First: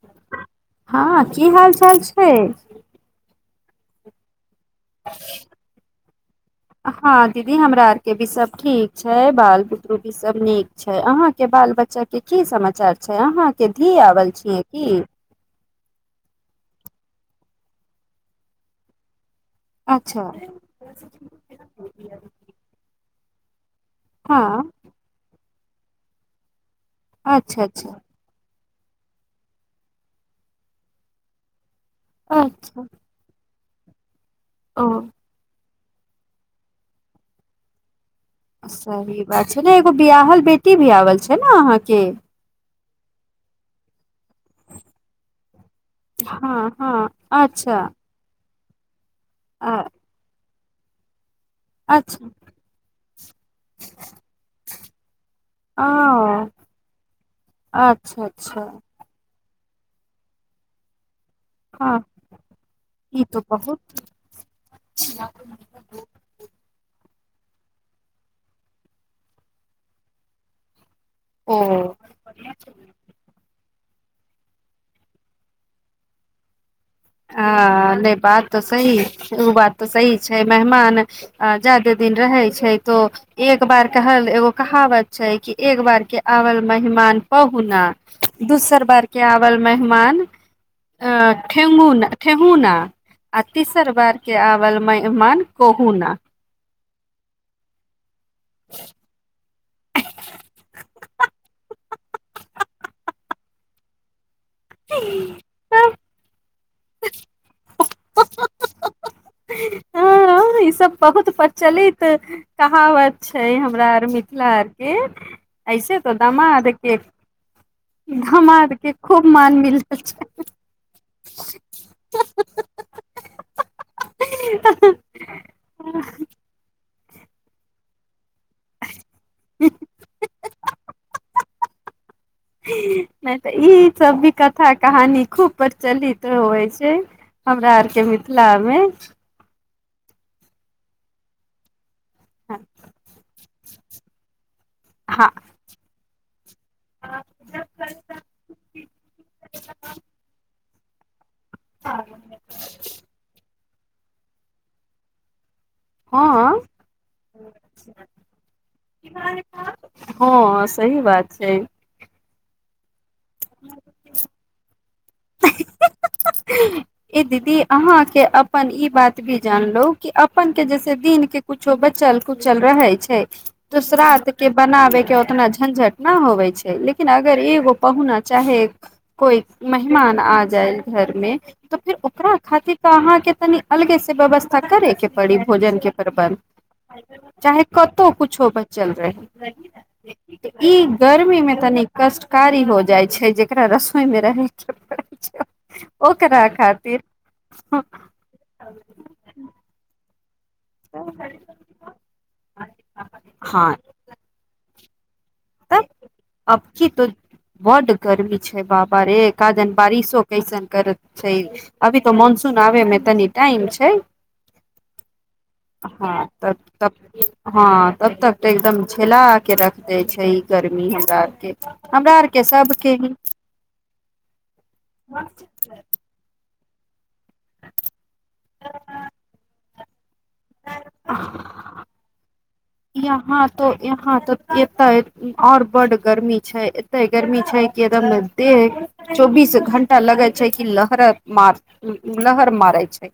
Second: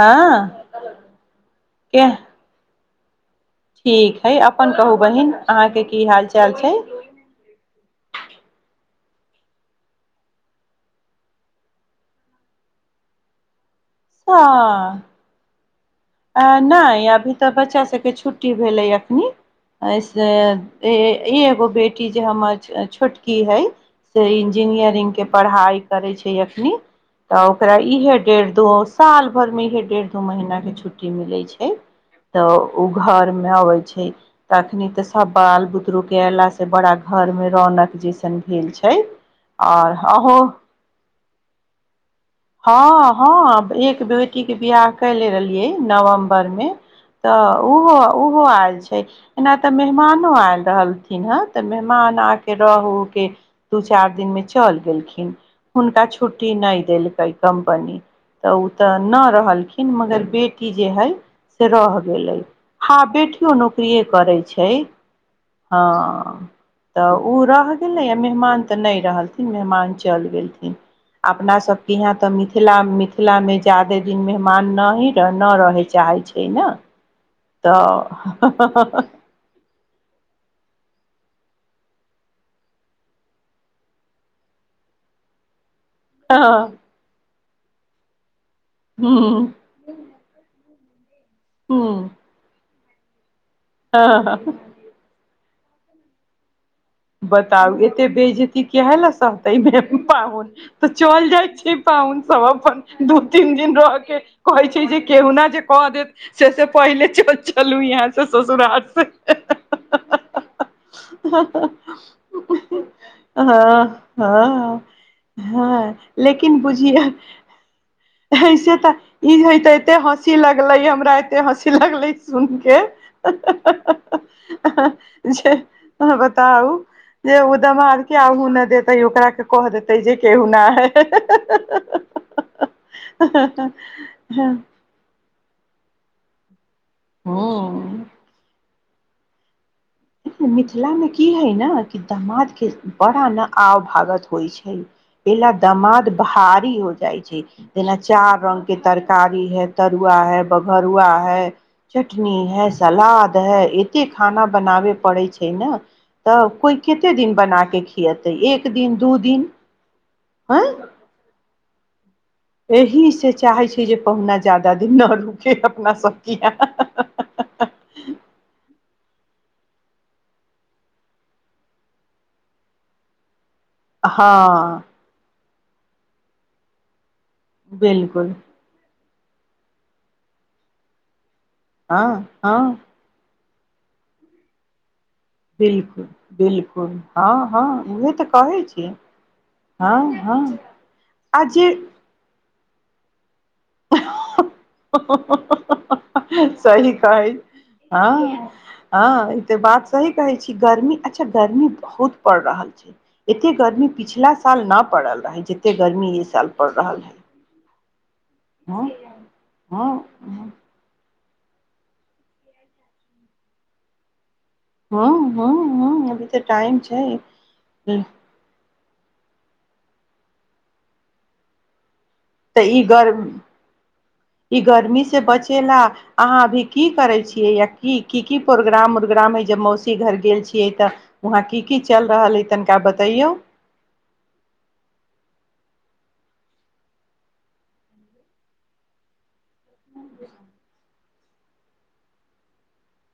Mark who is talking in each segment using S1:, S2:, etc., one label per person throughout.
S1: हँ
S2: हँ की हाल चाल
S1: के
S2: छै
S1: ठीक है अपन कहू बहिन अहाँके की हाल चाल छै
S2: हँ दीदी हमरा आरके भी सब ठीक छै बाल बुतरू भी सब नीक छै अहां के बाल बच्चा के की समाचार छै अहा के धी आवल छियै की
S1: आ नहि अभी तऽ बच्चा सभके छुट्टी भेलै एखनी
S2: अच्छा
S1: ई एगो बेटी जे हमर छोट की है से
S2: हँ
S1: इंजीनियरिंग के पढ़ाइ करै छै अखनी तऽ
S2: अच्छा
S1: ओकरा
S2: अच्छा
S1: इहे डेढ़ दो साल भर मे य डढ़ दो महिना के छुटी ी मिलै छै तऽ ओ
S2: अच्छा
S1: घर मे अबै प छै
S2: ओ
S1: तखनी तऽ सब बाल बु शुरू केला से बड़ा घर में रौनक जे
S2: सही बात छै ने एगो
S1: अहूँ
S2: बियहल बेटी भी आओल छै ने अहाँके
S1: ह हँ एक बेटी के बिियह कले रहे नवम्बर मे
S2: हँ हँ
S1: तऽ
S2: अच्छा
S1: ओहो ओहो आयल अ छै एना त
S2: अ-
S1: मेहमानो आयल दालथिन हत तऽ मेहमान
S2: अच्छा
S1: आके रहू के दू चारि दिन मे चल गेलखिन हुनका
S2: ओ
S1: छुट्टी नहि देलकै कम्पनी
S2: अच्छा
S1: तऽ
S2: अच्छा
S1: उ तऽ न रहलखिन मगर बेट किी जे हइ से रहि
S2: हँ
S1: गेलै आ
S2: ई तो
S1: बेटियओ
S2: बहुत
S1: नौकररिए करै छै हँ तऽ ओ रहि गेलै आ मेहमान तऽ नहि रहलथिन मेहमान चलि गेलथिन अपना
S2: ओ
S1: सबके यहाँ तऽ मिथिला मिथिला मे जाादे दिन मेहमान न ही नहि रहय चाहैत छै ने
S2: ह नहि
S1: तऽ
S2: बात तऽ सही ओ बात तऽ सी छै मेहमान जादे दिन रहे छै तो एक बार कहल एगो कहावत छै कि एक बार के आवल
S1: हँ
S2: मेहमान कहूना दोसर बार के आवल मेहमान ठेमुन सु ना आ तीसर
S1: ह
S2: बारके
S1: ह
S2: आबल मेहमान कहू ना
S1: बताउ ए त बे जेती कए लसा तमे पाहुन तऽ चल जाइ छी पाहुन सब अपन दू तीन दिन रहके कह छै जे केहना जे क देत से से पहिले च चलू यहाँ से ससुराल से ह हह
S2: हँ, ई सब बहुत परचलित कहावत छै हमरा आर मिथिला आर
S1: हँ
S2: के
S1: हँ
S2: ऐसे तऽ
S1: लेकिन
S2: दामादके
S1: बुझियै ऐसे तऽ ई हे तऽ
S2: मिलल
S1: एते
S2: छै
S1: हँसी लगले हमरा एते हँसी लगलै सुन के जे बताउ जे उदमा केहु नहि देतै ओकरा के कह देतै जे केहू न है हहह ह हह
S2: नहि तऽ ई सब भी कथा कहानी खूब परचली तऽ अछि जें हमरा
S1: हँ
S2: आरके मिथिला मे
S1: मिथिलामे की हइ ने कि समाज के बड़ा ना आओ भागत होइ छै
S2: हँ
S1: ए दमाद हा इ होइ छै जेना चार रंग के तरकारी है तरुआ है भगरुआ है चटनी है सलाद है इत की खाना बनावे पड़ै छै त
S2: हँ
S1: कोई कते दिन बना क खुयेतय एक दिन दु दिन
S2: हँ
S1: ऐं
S2: सही बात छै
S1: एहि सँ चाहे छी जे पहुना ज जादा ना छै अपना सब
S2: ई दीदी अहाँके अपन ई बात भी जानलो कि अपन के जैसे दिन के कुछो बचल कुचल रहै छै तूसरात के
S1: हँ
S2: बनाबे के ओतना झंझट नहि होवे छै लेकिन लेकिन अगर एगो पहुना
S1: बिलकुल
S2: चाहे कोइ मेहमान आ जाए घर मे तऽ फिर
S1: हँ
S2: ओकरा खातिर
S1: हँ
S2: तऽ अहाँके तनि अलग से ब बसथ कर रे पी भोजन के
S1: बिल्कुल
S2: प्रबंध
S1: बिल्कुल हँ
S2: चाहे
S1: हँ
S2: कतहु
S1: उहे तऽ
S2: कुछो
S1: कहै छी
S2: बचल रही
S1: हँ हँ
S2: ई गर्मी
S1: आ
S2: मे
S1: जे
S2: तनी कष्टकारी हो जाइ छै जे एकरा रसोई मे रहै छै ओकरा
S1: सही
S2: खातिर
S1: कहै ह ह ई तऽ बात स कह गर्मी अच्छा गर्मी बहुत पड़ रहल छै एते
S2: हँ
S1: गर्मी पिछला साल न प जतेक
S2: तब
S1: गर्मी ई साल पड़ि रहल हइ
S2: करबी छै बाबा रे एकादन बारिशो
S1: हँ
S2: कैसन कर छै अभी त मनसून आ मे तनी टाइम छै
S1: हँ हँ
S2: हँ
S1: अभी तऽ
S2: तब
S1: टाइम
S2: तब
S1: छै
S2: हँ तब तक तऽ एकदम खेला के रख दे ्छ ह गर्मी हराारके
S1: तऽ ई गरम ई गर्मी से बचेला अहाँ अभी की करै छी या की की प्रोग्राम उोग्राम है ज मौसम घर गेल छियै तऽ वहााँ की की चल रहल तनिका बतैयौ
S2: यहाँ त यहाँ तऽ एत आओर बड गर्मी छै एते गर्मी छै क एकदम देह चौबीस घंटा लगे छै कि लहर मार लहर मारे छै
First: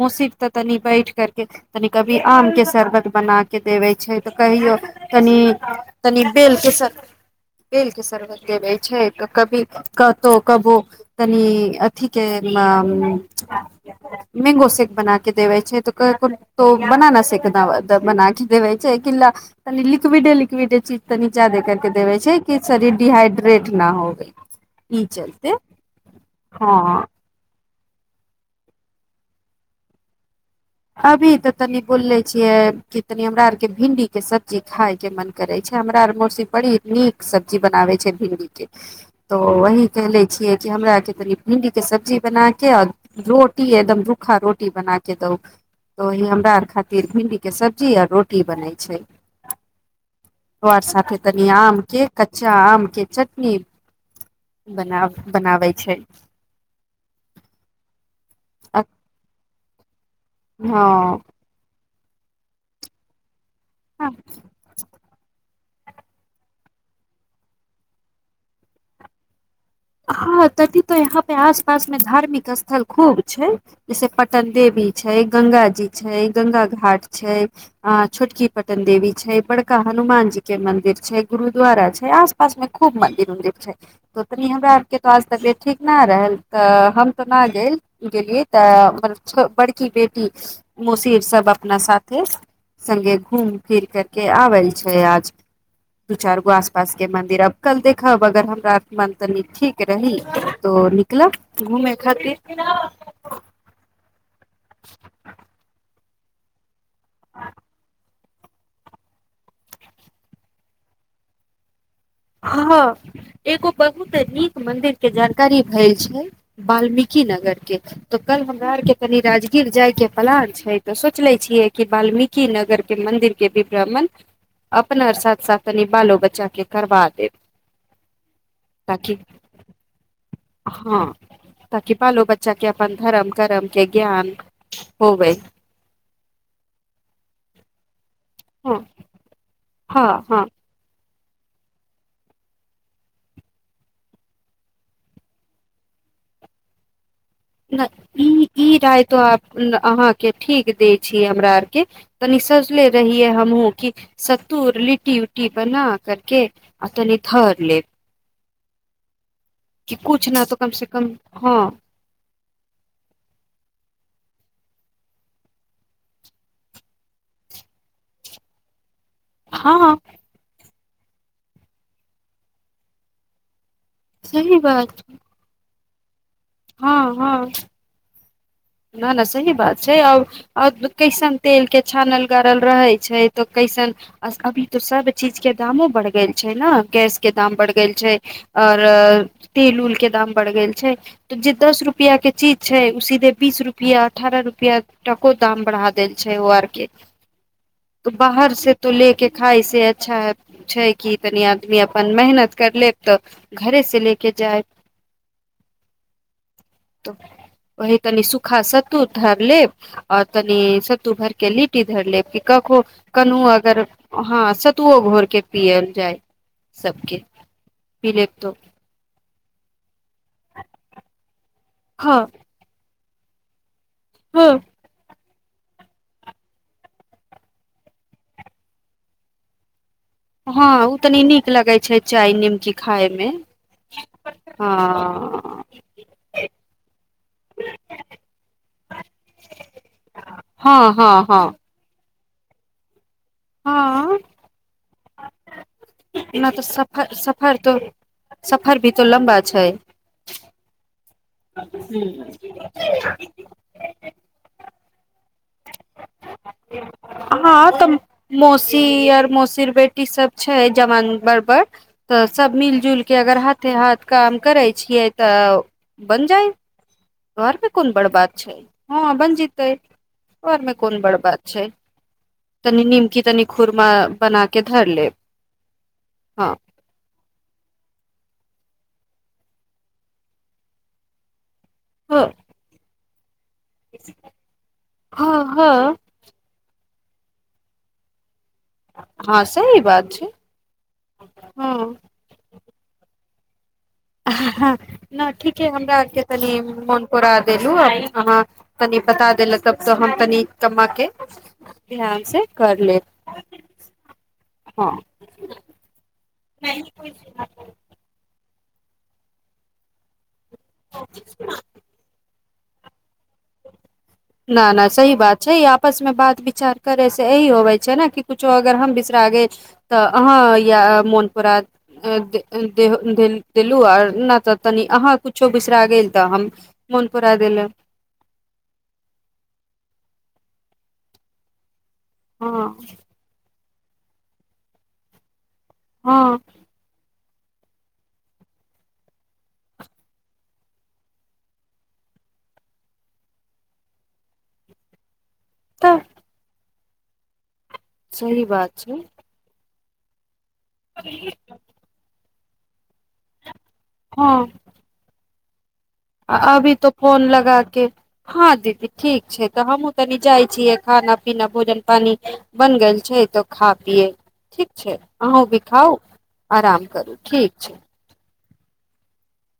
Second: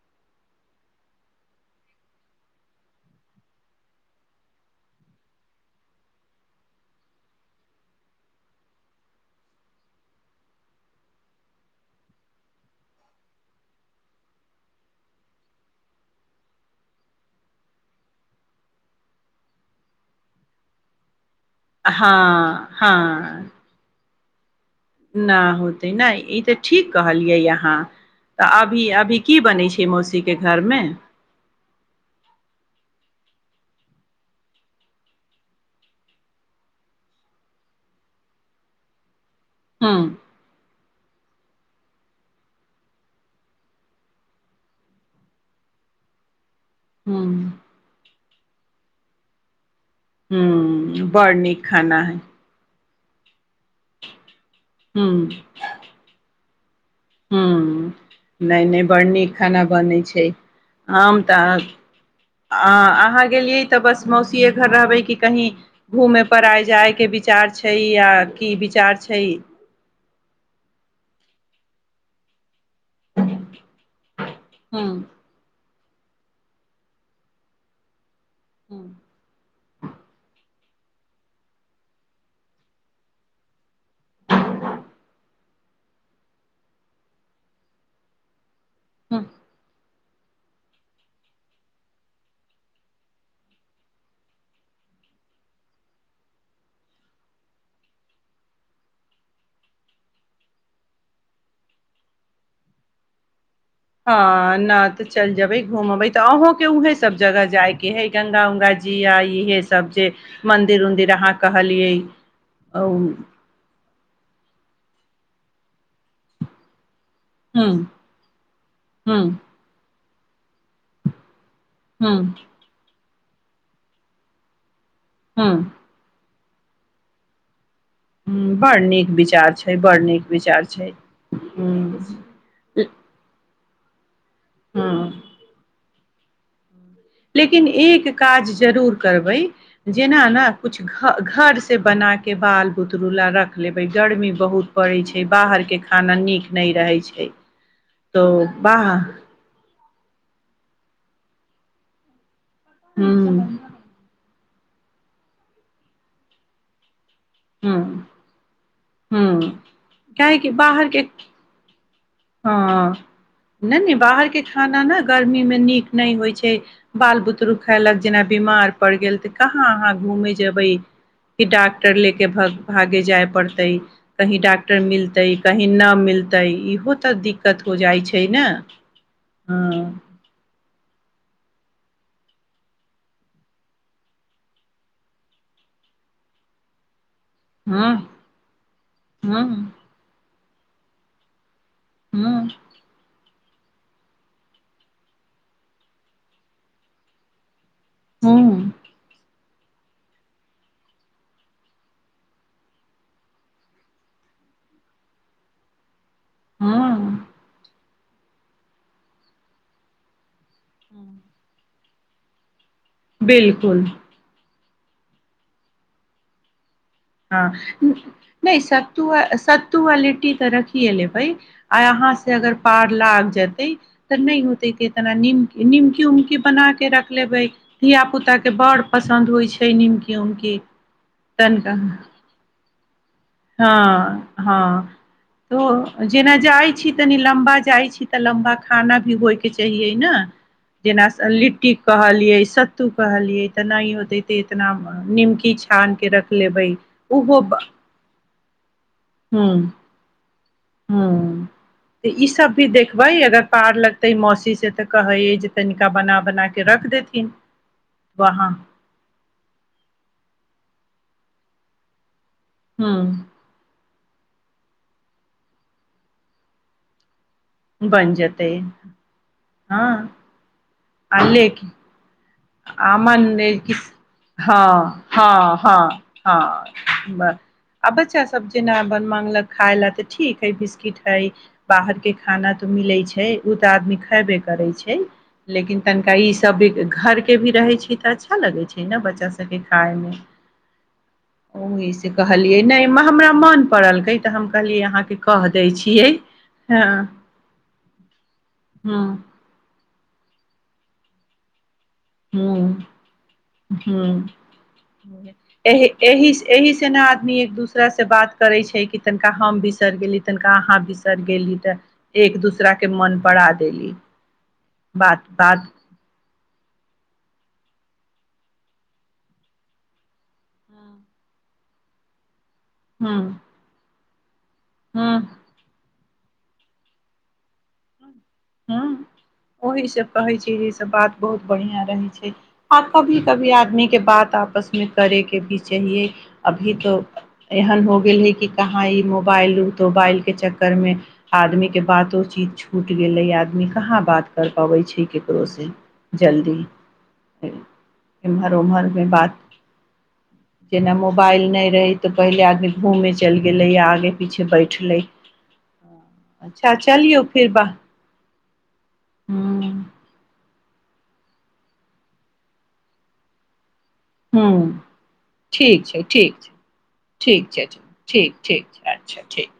S2: मसीर ते तनि बैठ करके तनि कभी आम के शरबत बना के ऽ कहिय कनि ब शरबत दे क कौ क तनि अथ के मैंगो सेक बना के देबै छै तऽ बनाना सेक देै छै कििल ल तनी लिक्विडे लिक्विड चीज तनी जादे कर के
S1: हँ
S2: देवे छै कि शरीर डिहाइड्रेट ना होवे ई
S1: न
S2: चलते
S1: होतै ने ई तऽ
S2: हँ
S1: ठीक कहलियै अहाँ तऽ अभी अभी की बनै छै मौसीीक
S2: अभी तऽ तनी बोल ले छियै कि तनी हमरा आरके भिंडीके सब्जी खायके मन करै छै हमरा आर मौसी बड़ी नीक सब्जी बनाबै छै भिंडीके तो वही
S1: ह
S2: कहले छियै कि हमरा के भिंडी के सब्जी बना के आ रोटी एकदम रूखा रोटी बना के दू तऽही हमरा खातिर
S1: ह
S2: भिन्डी के सब्ी आ रोट की बनै छै
S1: ह
S2: तर साे
S1: बड़
S2: तनी
S1: नीक खाना
S2: आमके
S1: हइ
S2: कच्चा आमके चटनी बना
S1: ह
S2: बनाबै छै
S1: ह नहि नहि बड़ नीक खाना बनैत छै आम तऽ आ अहाँ गेलियै तऽ बस
S2: हँ
S1: मौसीे घर रहबै कि कही घूमे पर आय जाय के विचार छै आा की विचार छै
S2: हँ तथी तो यहाँ पे आस पास मे धार्मिक स्थ स्थल खूब छै जैसे पटन
S1: ह
S2: देवी छै गंगा जी छै गङंगा घाट छै अ छोटकी पटन देवी छै बड़ हनुमान जी के मंदिर छै गुरुद्वारा छै आसपास मे खूब मंदिर उंदिर छै कनी हमरा आरके तऽ आज तबियत ठीक नहि रहल तऽ हम तऽ नहि गेल गेलियै तऽ मतलब बड़की बेटी मसीर सब अपना साथे सगे घूम फिर करके आवल छै आज दू चार गो आस पास के मंदिर अब कल देखब अगर हम र म तनी ठीक रही तो निकलब घूमेय खातिर
S1: ह न तऽ चलि जेबै घूमबे त तऽ अहूँके उएहे सभ जगह जाइके हइ ग्गा उङ्गा जी आा इहे सब जे मन्दिर उन्दिर अहाँ कहलियै
S2: हँ
S1: हूँ
S2: एगो बहु त नीक मंदिर के जानकारी भेल छै बाल्मीकी की नगर
S1: हूँ
S2: के तऽ कल हमरा आर के कनि राजगीर जाय के पलार छै तऽ सोचले छियै
S1: हूँ
S2: बाल्मीकी नगर मन्दिरके बिी ब्राह्मण अपना साथ साथ
S1: हूँ
S2: बालो बच्चा केकर बाद एक
S1: ह बड़ नीक विचार छै बड़ नीक विचार छै
S2: हँ ताकि
S1: ह
S2: बालो बच्चा के अपन धर्म करम के ज्ञान
S1: ह
S2: हो भइ
S1: लेकिन एक काज
S2: हँ
S1: जरूर करबै
S2: हँ
S1: जेना ने
S2: हँ
S1: कुछ घरसँ बनाके बाल बुतरुला रख लेबै गर्मी बहुत पड़ै छै बाहरके खाना नीक नहि रहै छै
S2: न
S1: तो
S2: ई ई
S1: बाह
S2: राय तो अहाँके ठीक दे हमरा आरके त ले
S1: हूँ
S2: रही है हम कि स धर लिटी उूटी बना करके असने ठरले
S1: हँ
S2: कि कुछ न तऽ कम से कम हँ
S1: हँ नहि नहि बाहरके खाना ने गर्मीमे नीक नहि होइत छै बाल बुतरुक खयलक जेना बीमार पड़ गेल तऽ कहाँ अहाँ
S2: हँ
S1: घूमे जेबै कि डॉक्टर लेके भ भागे जाय पड़तै कही
S2: सही
S1: डॉक्टर
S2: बात
S1: मिलतै कही नहि मिलत त
S2: हँ
S1: ईहोत
S2: हँ
S1: दिक्क हो जाइ छै छै ने
S2: न न सही बात छै
S1: हँ
S2: आ कैसन तेल के छानल गड़ल रहे छै तऽ कैसन अभी तो सब चीज के दामो बढ़ गेल छै ने गैस के दाम बढ़ गेल
S1: हँ
S2: छै और
S1: हँ
S2: तेल उल के दाम पड़ गेल छै त ज दस रुपआ के
S1: हँ
S2: चीज छै उसी दे बीस रुपआ अठारह रुपआ टको दाम बढ़ा देल छै ओ आर के त बाहर से
S1: हँ
S2: तो लेके खाइ से अच्छा छै कि तनि आदमी अपन मेहनत कर लेब तऽ घरे से ले क जाय तऽ
S1: हँ
S2: ओ तनि सुूखा सत्त धर लेब आओर तनी सतू भरके ल की धर लेके कहूँ कनू अगर
S1: बिलकुल
S2: हँ तू ओ घोरकें पीएल जाइ
S1: हँ नहि सत्त सत्तु आ लिट्टी तऽ रखीए लैबैय आय अहाँ
S2: हँ
S1: से अगर पार लाग जेतै तऽ नहि
S2: हँ
S1: होतै कितना नीम निमकी उमकी बना के रख लेबे धिया पुता के बड़ पसंन्द होय छै निमकी उमकी
S2: हँ ओ तनी नीक
S1: तनिका
S2: लगै छै चाय नीमकी खा
S1: हँ हँ त जेना जाइत छी तनी लम्बा जाइत छी तऽ लम्बा खाना भी होयके चाहियै ने
S2: हँ
S1: जेना
S2: हँ हँ
S1: लिट्टी कहल पिय सत्तू कहलियै तऽ नहि
S2: हँ
S1: होते ते इतना निमकी छै स्थान के रख
S2: नहि तऽ
S1: लेबै
S2: सफर
S1: ओहो
S2: सफर तो सफर भी त लम्बा छै
S1: ह
S2: ह
S1: तऽ ई सब भी देखबै अगर पार लगते मौसी से कहे ज
S2: हँ तऽ
S1: वहाँ
S2: मौसी आर मौसीर बेटी सब छै जवान घरपर तऽ सब मिलजुलके अगर
S1: ह
S2: हाथे हाथ काम करै छियै तऽ बन जाइ घरमे कोन बड़
S1: बनि
S2: बात
S1: जेतै
S2: छै हँ बन जतै
S1: हँ
S2: कोन बड़ बात छै तनी
S1: आ
S2: निमकी
S1: मान
S2: तनी
S1: कि
S2: खुरमा बना के धर
S1: हँ
S2: लेब
S1: हँ हँ हँ आ बच्चा सब जेना अपन मागलक खाय ला तऽ ठीक है बिस्किट हय बाहर के
S2: हँ
S1: खाना तो मिले छै छै उ तऽ आदमी खेबे करे छै
S2: हँ हँ
S1: लेकिन तनिका ई सब भ घरके के भी रहै छी तऽ अच्छा लगे छै ने बच्चा
S2: हँ
S1: सबके
S2: सही
S1: खााय मे
S2: बात छै हँ
S1: ओ से कहलियै ने मह हम्र्मण
S2: ठीके हमरा
S1: छियै
S2: आरके तनि
S1: हँ
S2: मन पुरा देलहु अहाँ कनि
S1: हँ
S2: बता देलक त तऽ हम तनी कम्म के ध्यान से
S1: ह
S2: कर लेब
S1: ह
S2: हँ
S1: एहि एहिह से ने आदमी एक दूसरा से बात करै छै कि तनिका हम बिसरि गेली ता अहाँ बिसर गेली तऽ एक दूसर के मन पड़ा देली
S2: न न सही बात छै आपस मे बात भी उपचार करै से यही होबे छै ने कि कुछो अगर हम बिसरागे तऽ अहाँ या
S1: हँ
S2: मोन पूरा
S1: हँ
S2: दे देलू आ न तऽ तनी अहाँ
S1: हँ
S2: कुछो बिसरा गेल तऽ हम मन पुरा देल
S1: ह ओहिी से कहै छी जे सब बात बहुत बढ़ििया रहै छै
S2: हँ
S1: आ कभी कभी आदमी के बात आपसमे करे के बीच चाए
S2: हँ
S1: अभी तऽ एहन हो गेल हे कि कहा ई मोबाइल रुक त मोबाइल के चक्कर में आदमी के बातो चीत छूट गेले आदमी कहाँ बात कर पबे छै कपड़ोसँ
S2: तऽ
S1: जल्दी
S2: सही
S1: एम्हर
S2: बात छै
S1: ओम्हरमे बात जेना मोबाइल नहि रही तऽ पहिले आग घूमै चलि गेलै आा आगे पीछे
S2: हँ
S1: बैठलै
S2: अभी
S1: अच्छा
S2: तो फोन
S1: चलियौ फिर
S2: लगा
S1: बाह
S2: के हँ दीदी ठीक छै तऽ
S1: ह
S2: हमूँ तनी जाइ छ खाना पीना भोजन पानी बन गल छै त खा
S1: ह
S2: ठीक छै अहूँ भी
S1: ठीक
S2: खाउ
S1: छै ठीक छै
S2: आराम करू ठीक छै
S1: ठीक छै अच्छा ठीक